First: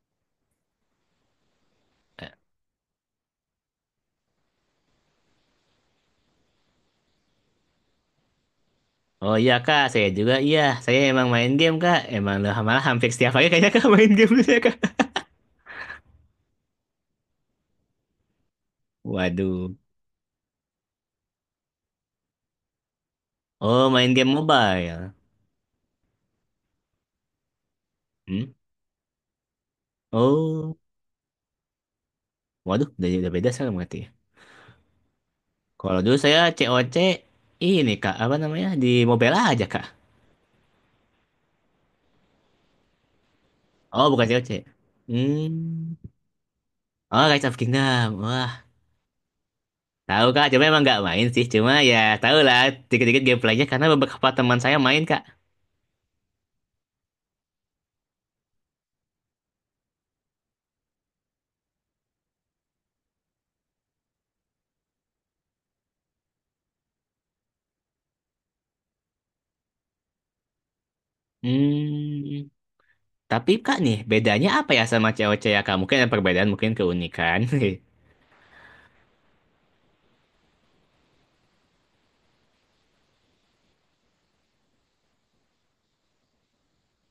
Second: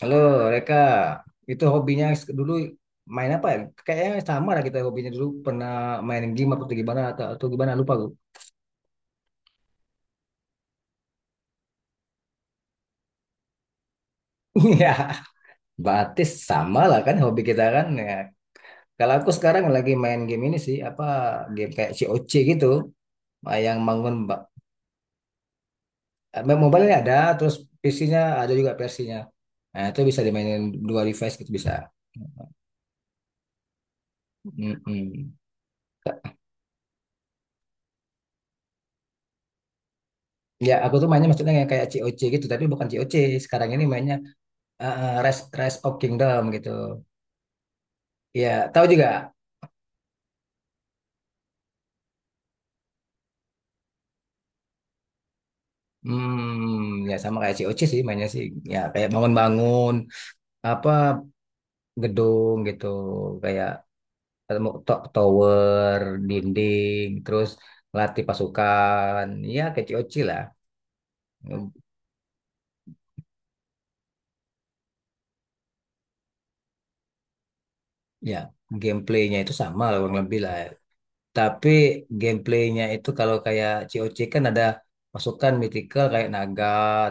Halo, Reka. Itu hobinya Eh, dulu main apa ya? Kayaknya sama lah kita hobinya dulu pernah main game apa atau gimana atau gimana lupa gue. Oh iya kak, saya juga iya. Saya emang main game kak. Emang lah malah hampir setiap hari kayaknya kak main game saya kak. Iya, batis sama lah kan hobi kita kan. Ya. Kalau aku sekarang Waduh. lagi main game ini sih apa game kayak C O C gitu, yang Oh bangun main game mobile. Mobile ini ada, terus PC-nya Hmm? ada juga versinya. Nah, itu bisa dimainin Oh, dua device gitu bisa. waduh udah beda saya berarti. Ya. Mm-mm. Kalau dulu saya C O C ini kak apa namanya di mobile aja kak. Ya, aku tuh mainnya maksudnya yang kayak C O C gitu, tapi bukan C O C. Sekarang ini Oh mainnya bukan C O C. Rise Rise of Hmm. Kingdom gitu. Oh Rise of Kingdom. Wah Ya, tahu juga. tahu kak. Cuma emang nggak main sih. Cuma ya tahu lah dikit-dikit gameplaynya karena beberapa teman saya main kak. Hmm, ya sama kayak C O C sih mainnya sih. Ya kayak bangun-bangun apa gedung gitu, kayak ketemu tower, dinding, terus latih pasukan. Ya kayak C O C lah. Hmm. Tapi Kak nih, bedanya apa ya sama cewek-cewek ya, Kak? Mungkin ada perbedaan, mungkin keunikan. Ya, gameplaynya itu sama lah kurang lebih lah. Tapi gameplaynya itu kalau kayak C O C kan ada masukan mythical kayak naga,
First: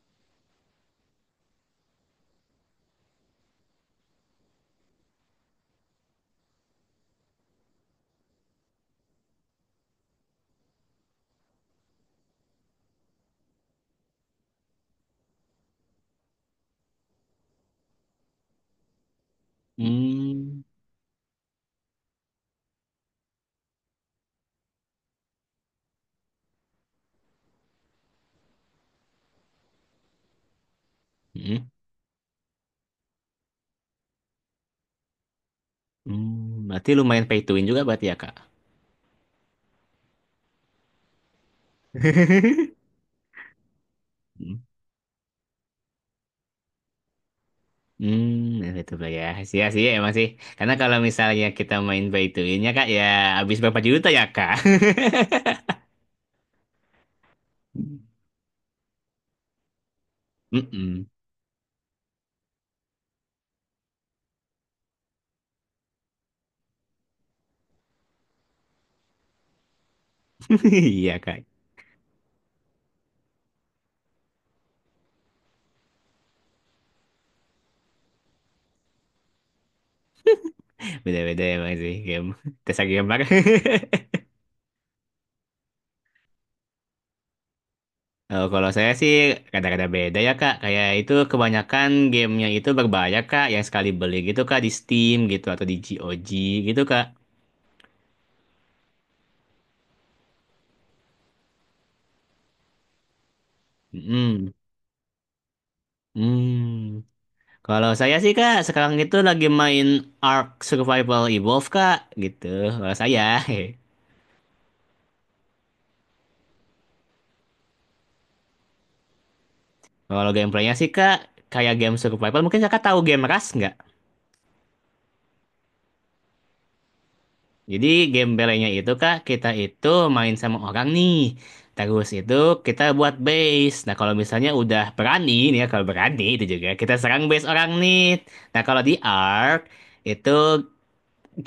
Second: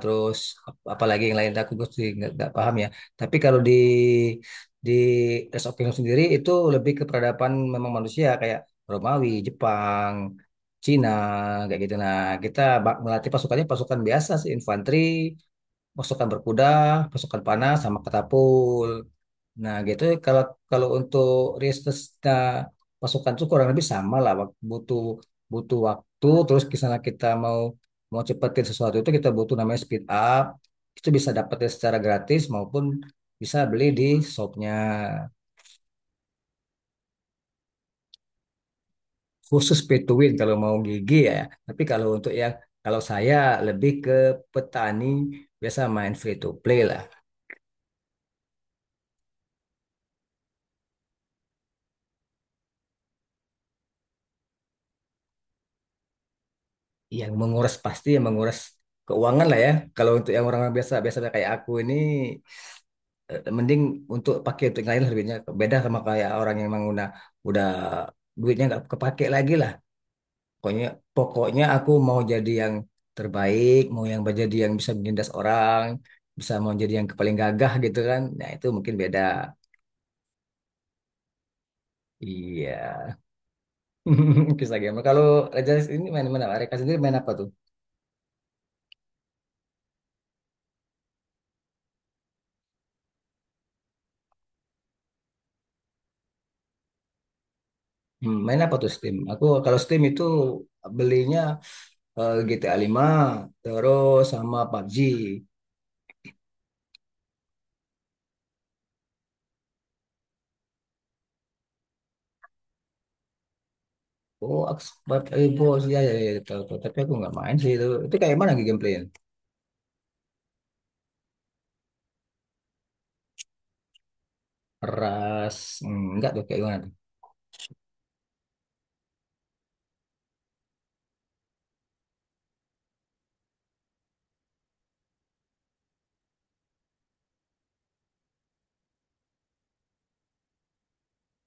terus apalagi yang lain gue sih nggak paham ya. Tapi kalau di Rise of Kingdom sendiri itu lebih ke peradaban memang manusia kayak Romawi, Jepang, Cina kayak gitu. Nah, kita melatih pasukannya pasukan biasa sih infanteri, pasukan berkuda, pasukan panah, sama katapul. Nah, gitu kalau Hmm. kalau untuk Ristus nah, pasukan itu kurang lebih sama lah. Butuh butuh waktu. Terus misalnya kita mau mau cepetin sesuatu itu kita butuh namanya speed up. Itu bisa dapetin Hmm. secara gratis maupun bisa beli di shopnya Hmm. Berarti lumayan pay to win juga berarti ya, Kak? khusus pay to win kalau mau gigi ya. Tapi kalau untuk yang kalau saya lebih ke Hmm. petani biasa main free to play lah. Hmm, nah, itu ya. Sih, sih, emang sih. Karena kalau misalnya kita main pay to win-nya, Kak, ya habis berapa juta ya, Kak? Yang menguras pasti yang menguras keuangan lah ya. Kalau untuk yang orang biasa Mm-mm. biasa kayak aku ini mending untuk pakai untuk yang lain lah duitnya. Beda sama kayak orang yang emang udah duitnya nggak kepake lagi lah. Pokoknya Iya, Kak. pokoknya aku mau jadi yang terbaik, mau yang jadi yang bisa menindas orang, bisa mau jadi yang paling gagah gitu kan. Nah, itu mungkin beda. Beda-beda emang sih game. Tesa Iya. gambar. Kisah game. Kalau Raja ini main mana? Mereka sendiri main apa tuh? Kalau saya sih kadang-kadang beda ya Kak. Kayak itu kebanyakan gamenya itu berbayar Kak. Yang sekali beli gitu Kak di Steam gitu atau di GOG gitu Kak. Main apa tuh Steam? Aku kalau Steam itu belinya GTA 5 terus mm sama PUBG. Hmm. Kalau saya sih Kak sekarang itu lagi main Ark Survival Evolved Kak gitu. Kalau saya. Oh, aku sempat bos ya, ya, ya, ya, tahu, tahu. Tapi aku nggak main sih itu. Itu kayak mana lagi gameplaynya? Kalau gameplaynya sih Kak kayak game survival mungkin Kakak tahu game Rust nggak? Keras, nggak tuh kayak gimana tuh? Jadi game belenya itu kak kita itu main sama orang nih. Terus itu kita buat base. Nah kalau misalnya udah berani nih ya kalau berani itu juga kita serang base orang nih. Nah kalau di Ark itu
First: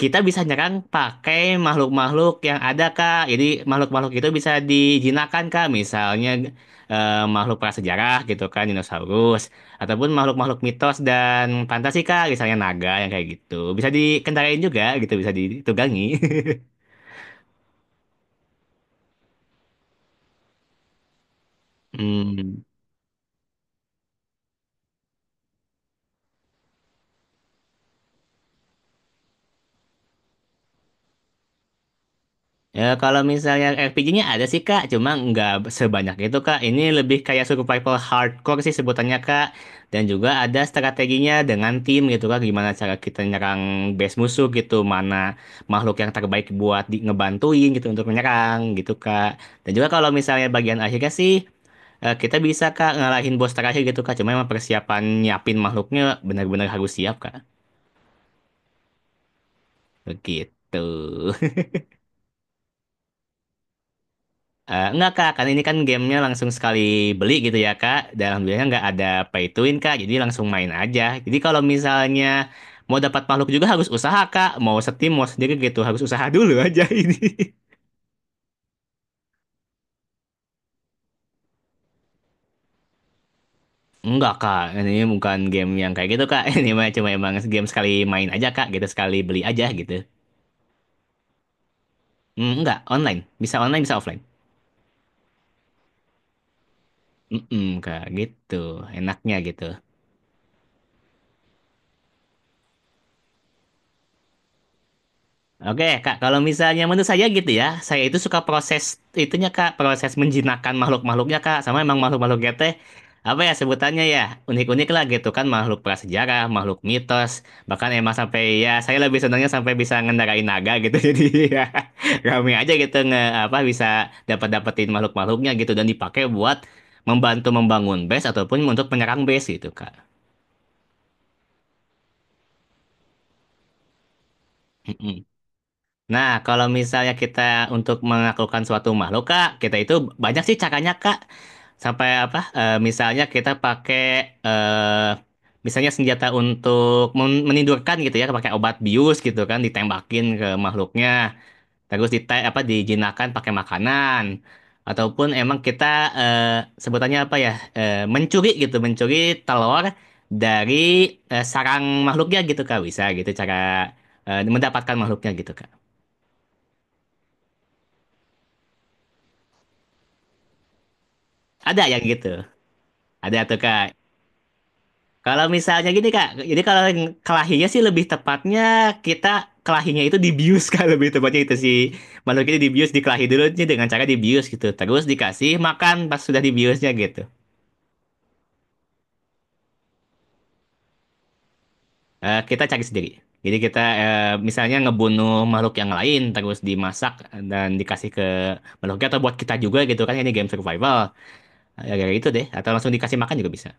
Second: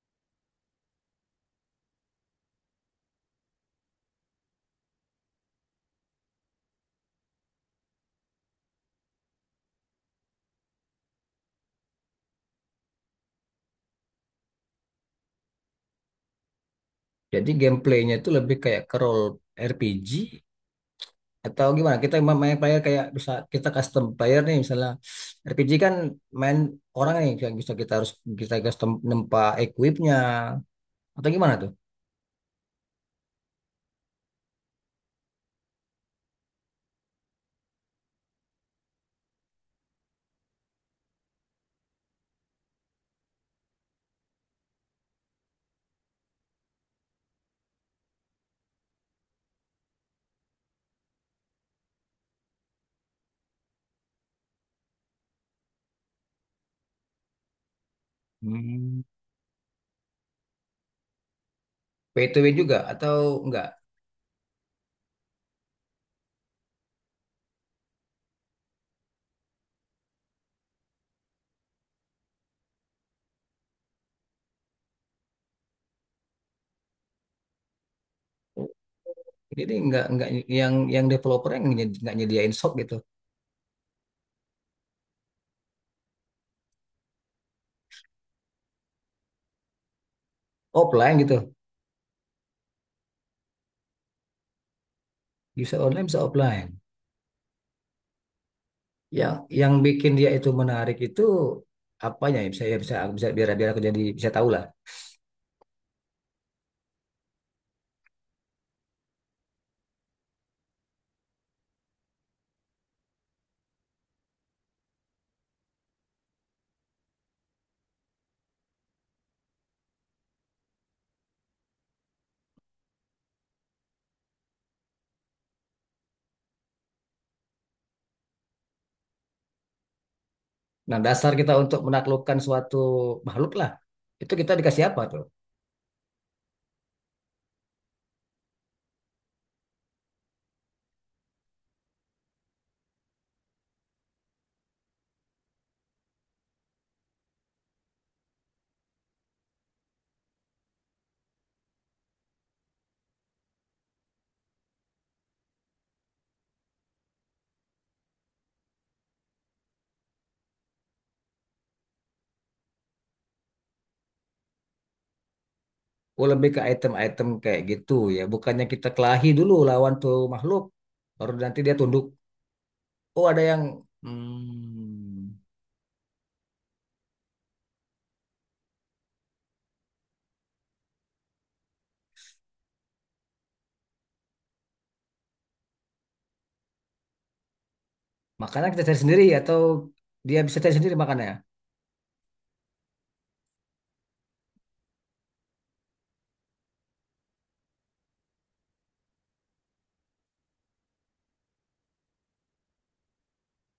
kita bisa nyerang pakai makhluk-makhluk yang ada kak. Jadi makhluk-makhluk itu bisa dijinakan kak. Misalnya makhluk prasejarah gitu kan dinosaurus ataupun makhluk-makhluk mitos dan fantasi kak. Misalnya naga yang kayak gitu. Bisa dikendarain juga gitu bisa ditunggangi. Jadi gameplaynya itu lebih kayak ke role RPG atau gimana? Kita main Hmm. player kayak bisa kita custom player nih misalnya RPG kan main orang nih yang bisa kita custom nempa equipnya atau gimana tuh? Ya kalau misalnya RPG-nya ada sih Kak, cuma nggak sebanyak itu Kak. Ini lebih kayak survival hardcore sih sebutannya Kak. Dan juga ada strateginya dengan tim gitu Kak, gimana cara kita nyerang base musuh gitu, mana makhluk yang terbaik buat di ngebantuin gitu untuk menyerang gitu Kak. Dan juga kalau misalnya bagian akhirnya sih kita bisa Kak ngalahin bos terakhir gitu Kak. Cuma emang persiapan nyiapin makhluknya benar-benar harus siap Kak. Hmm. Begitu. Pay to win juga atau enggak? Enggak, Kak, kan ini kan gamenya langsung sekali beli gitu ya, Kak, dan alhamdulillahnya nggak ada pay to win, Kak, jadi langsung main aja. Jadi kalau misalnya mau dapat makhluk juga harus usaha, Kak, mau setim, mau sendiri gitu, harus usaha dulu aja ini. Jadi enggak yang developer yang enggak nyediain shop gitu. Enggak, Kak, ini bukan game yang kayak gitu, Kak, ini mah cuma emang game sekali main aja, Kak, gitu, sekali beli aja gitu. Offline gitu. Mmm, enggak, online, bisa offline. Bisa online bisa offline. Mhm, Kak, gitu, Yang enaknya gitu. yang bikin dia itu menarik itu apanya ya bisa bisa biar biar aku jadi bisa tahu lah. Oke, Kak, kalau misalnya menurut saya gitu ya, saya itu suka proses itunya, Kak, proses menjinakkan makhluk-makhluknya, Kak, sama emang makhluk-makhluknya teh apa ya sebutannya ya, unik-unik lah gitu kan, makhluk prasejarah, makhluk mitos, bahkan emang sampai ya saya lebih senangnya sampai bisa ngendarain naga gitu. Jadi ya rame aja gitu nge apa bisa dapat-dapetin makhluk-makhluknya gitu dan dipakai buat membantu membangun base ataupun untuk menyerang base gitu, Kak. Nah, dasar kita untuk menaklukkan suatu makhluk lah. Itu kita dikasih apa tuh? Nah, kalau misalnya kita untuk menaklukkan suatu makhluk, Kak, kita itu banyak sih caranya, Kak. Sampai apa? Misalnya kita pakai eh misalnya senjata untuk menidurkan gitu ya, pakai obat bius gitu kan, ditembakin ke makhluknya. Terus dite apa dijinakan pakai makanan. Ataupun emang kita eh, sebutannya apa ya? Mencuri gitu, mencuri telur dari sarang makhluknya gitu, Kak. Bisa gitu cara mendapatkan makhluknya gitu, Kak. Oh, lebih ke item-item kayak gitu ya. Bukannya kita kelahi dulu lawan tuh makhluk. Baru nanti dia Ada yang tunduk. gitu. Oh, Ada ada tuh yang, Kak. hmm. Kalau misalnya gini Kak, jadi kalau yang kelahinya sih lebih tepatnya kita kelahinya itu dibius Kak, lebih tepatnya itu sih. Makhluk itu dibius, dikelahi dulu nih dengan cara dibius gitu. Terus dikasih makan pas sudah dibiusnya gitu. Makanan kita cari sendiri atau dia bisa cari sendiri makanannya? Eh, kita cari sendiri. Jadi kita misalnya ngebunuh makhluk yang lain terus dimasak dan dikasih ke makhluknya atau buat kita juga gitu kan ini game survival. Ya kayak gitu deh atau langsung dikasih makan juga bisa.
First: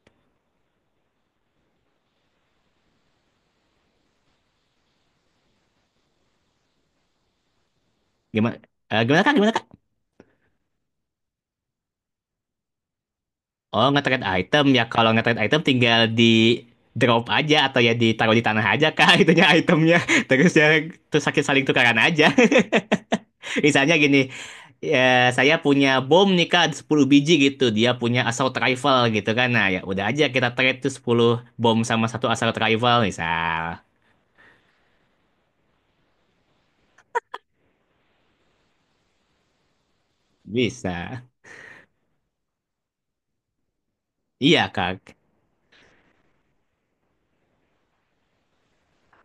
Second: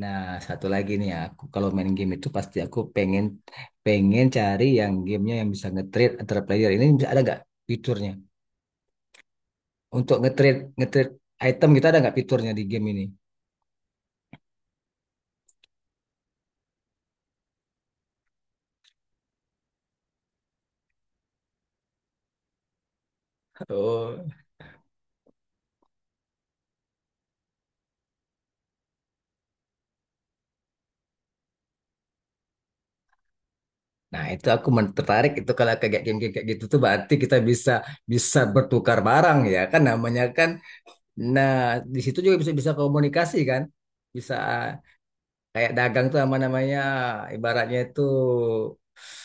Nah, satu lagi nih ya, aku kalau main game itu pasti aku pengen pengen cari yang gamenya yang bisa nge-trade antara player. Ini bisa ada nggak fiturnya? Gimana gimana Kak? Gimana Kak? Untuk nge-trade item kita ada nggak fiturnya di game ini? Oh, nge-trade item ya. Kalau nge-trade item tinggal di drop aja atau ya ditaruh di tanah aja kak itunya itemnya. Terus ya terus sakit saling tukaran aja. Misalnya Oh. gini, ya, saya punya bom nih kak 10 biji gitu. Dia punya assault rifle gitu kan. Nah, ya udah aja kita trade tuh 10 bom sama satu assault rifle misal. Nah, itu aku tertarik itu kalau kayak game-game kayak gitu tuh berarti kita bisa bisa bertukar barang ya kan namanya kan. Bisa. Nah, di situ juga bisa bisa komunikasi kan? Bisa Iya kak. kayak dagang tuh apa namanya? Ibaratnya itu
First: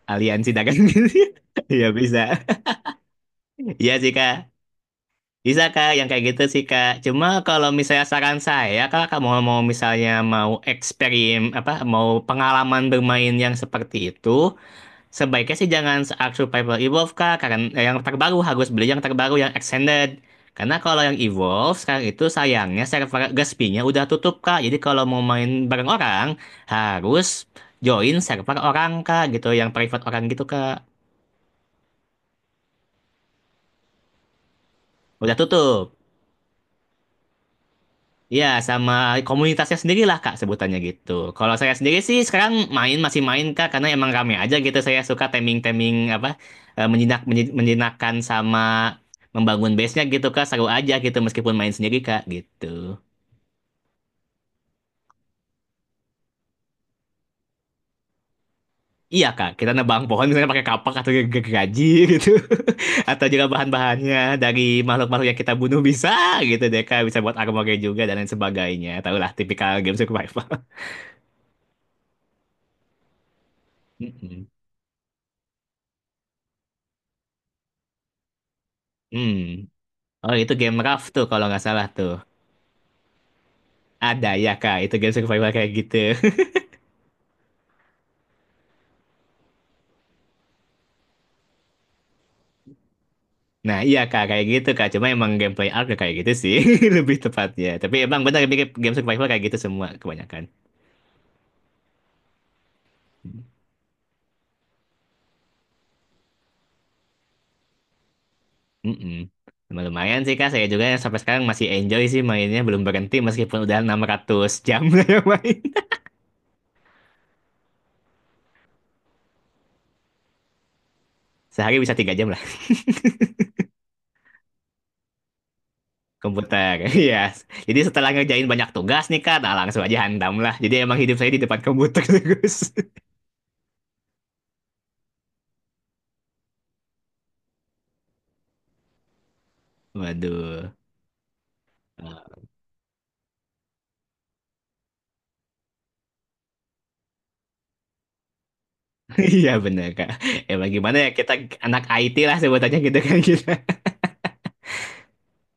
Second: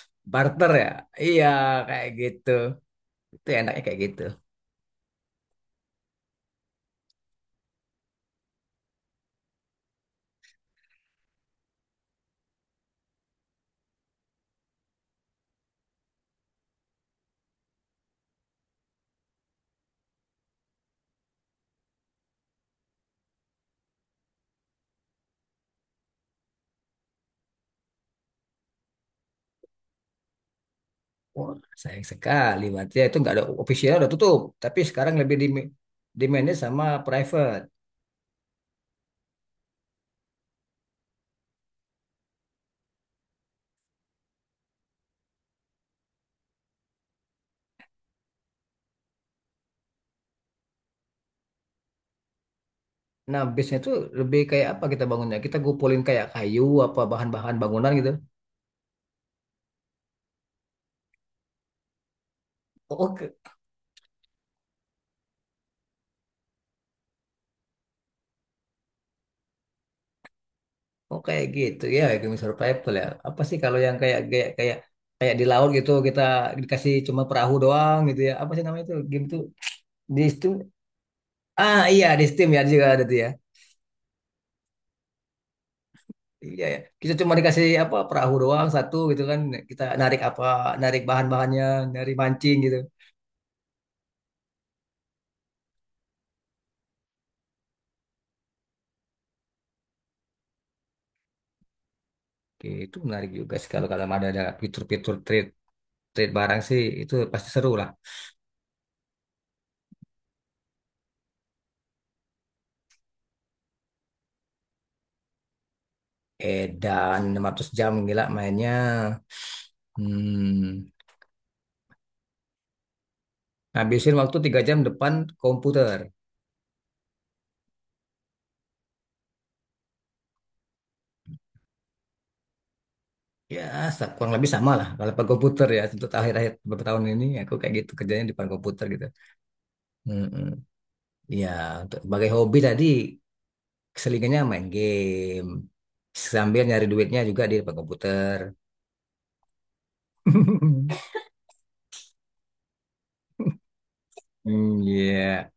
Aliansi barter dagang. ya. Iya, Iya kayak bisa. gitu. Itu enaknya Iya kayak sih gitu. kak. Bisa kak, yang kayak gitu sih kak. Cuma kalau misalnya saran saya, kak, kamu mau misalnya mau eksperimen apa, mau pengalaman bermain yang seperti itu, sebaiknya sih jangan Ark Survival Evolve kak, karena yang terbaru harus beli yang terbaru yang extended. Karena kalau yang Evolve sekarang itu sayangnya server Gaspinya udah tutup kak. Jadi kalau mau main bareng orang harus join server orang kak, gitu, yang private orang gitu kak. Wah, sayang sekali. Berarti itu nggak ada official udah tutup. Tapi sekarang lebih Udah tutup. dimanage sama private. Ya, sama komunitasnya sendiri lah Kak sebutannya gitu. Kalau saya sendiri sih sekarang main masih main Kak karena emang rame aja gitu. Saya suka teming-teming apa menjinakkan sama membangun base-nya gitu Kak. Seru aja gitu meskipun main sendiri Kak gitu. Nah, bisnya itu lebih kayak apa kita bangunnya? Kita gupulin kayak kayu apa bahan-bahan bangunan gitu. Iya Kak, kita nebang pohon misalnya pakai kapak atau gergaji gitu. Oke, Atau juga bahan-bahannya dari makhluk-makhluk yang kita bunuh bisa gitu deh Kak. Bisa buat armor juga dan lain sebagainya. Tahulah tipikal game survival. oh, kayak gitu ya, kayak survival ya. Apa sih kalau yang kayak Mm-mm. kayak kayak kayak di laut gitu kita dikasih cuma perahu doang gitu ya. Apa sih namanya itu? Game tuh Hmm. di Oh, situ. itu game Raft tuh kalau nggak Ah salah iya tuh. di Steam ya juga ada tuh ya. Ada ya, Kak. Itu game survival kayak gitu. Iya ya. Kita cuma dikasih apa perahu doang satu gitu kan. Kita narik apa narik bahan-bahannya, narik mancing gitu. Nah, iya, Kak. Kayak gitu, Kak. Cuma emang gameplay arc kayak gitu sih. Lebih tepatnya. Tapi emang benar mirip game survival kayak gitu semua kebanyakan. Oke, itu menarik juga sih kalau kalau ada fitur-fitur trade trade barang sih itu pasti seru lah. Mm-mm. Cuma Lumayan sih, Kak. Saya juga yang sampai sekarang masih enjoy sih mainnya. Belum berhenti meskipun udah 600 jam lah main. Edan 600 jam gila mainnya. Hmm, Sehari bisa 3 jam lah. habisin waktu 3 jam depan komputer. Komputer. Iya. Jadi setelah ngerjain banyak tugas nih, Kak. Nah, langsung aja hantam lah. Jadi emang hidup saya di depan komputer terus. Ya, kurang lebih sama lah kalau depan komputer ya. Untuk akhir-akhir beberapa tahun ini aku kayak gitu kerjanya di depan komputer gitu. Hmm, hmm. Waduh. Ya, untuk sebagai hobi tadi selingannya main game. Sambil nyari duitnya juga di depan komputer. Iya bener Kak. Ya bagaimana ya kita anak IT lah sebutannya gitu kan kita. Hmm, iya.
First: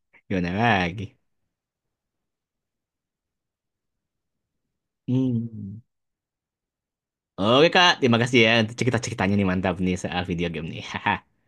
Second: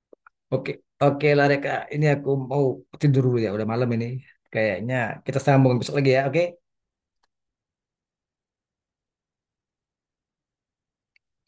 Gimana Oke, lagi? oke lah Reka. Ini aku mau tidur dulu ya. Udah malam ini. Kayaknya kita sambung Hmm. besok lagi ya. Oke. Oke Kak, terima kasih ya untuk cerita-ceritanya nih mantap nih soal video game nih.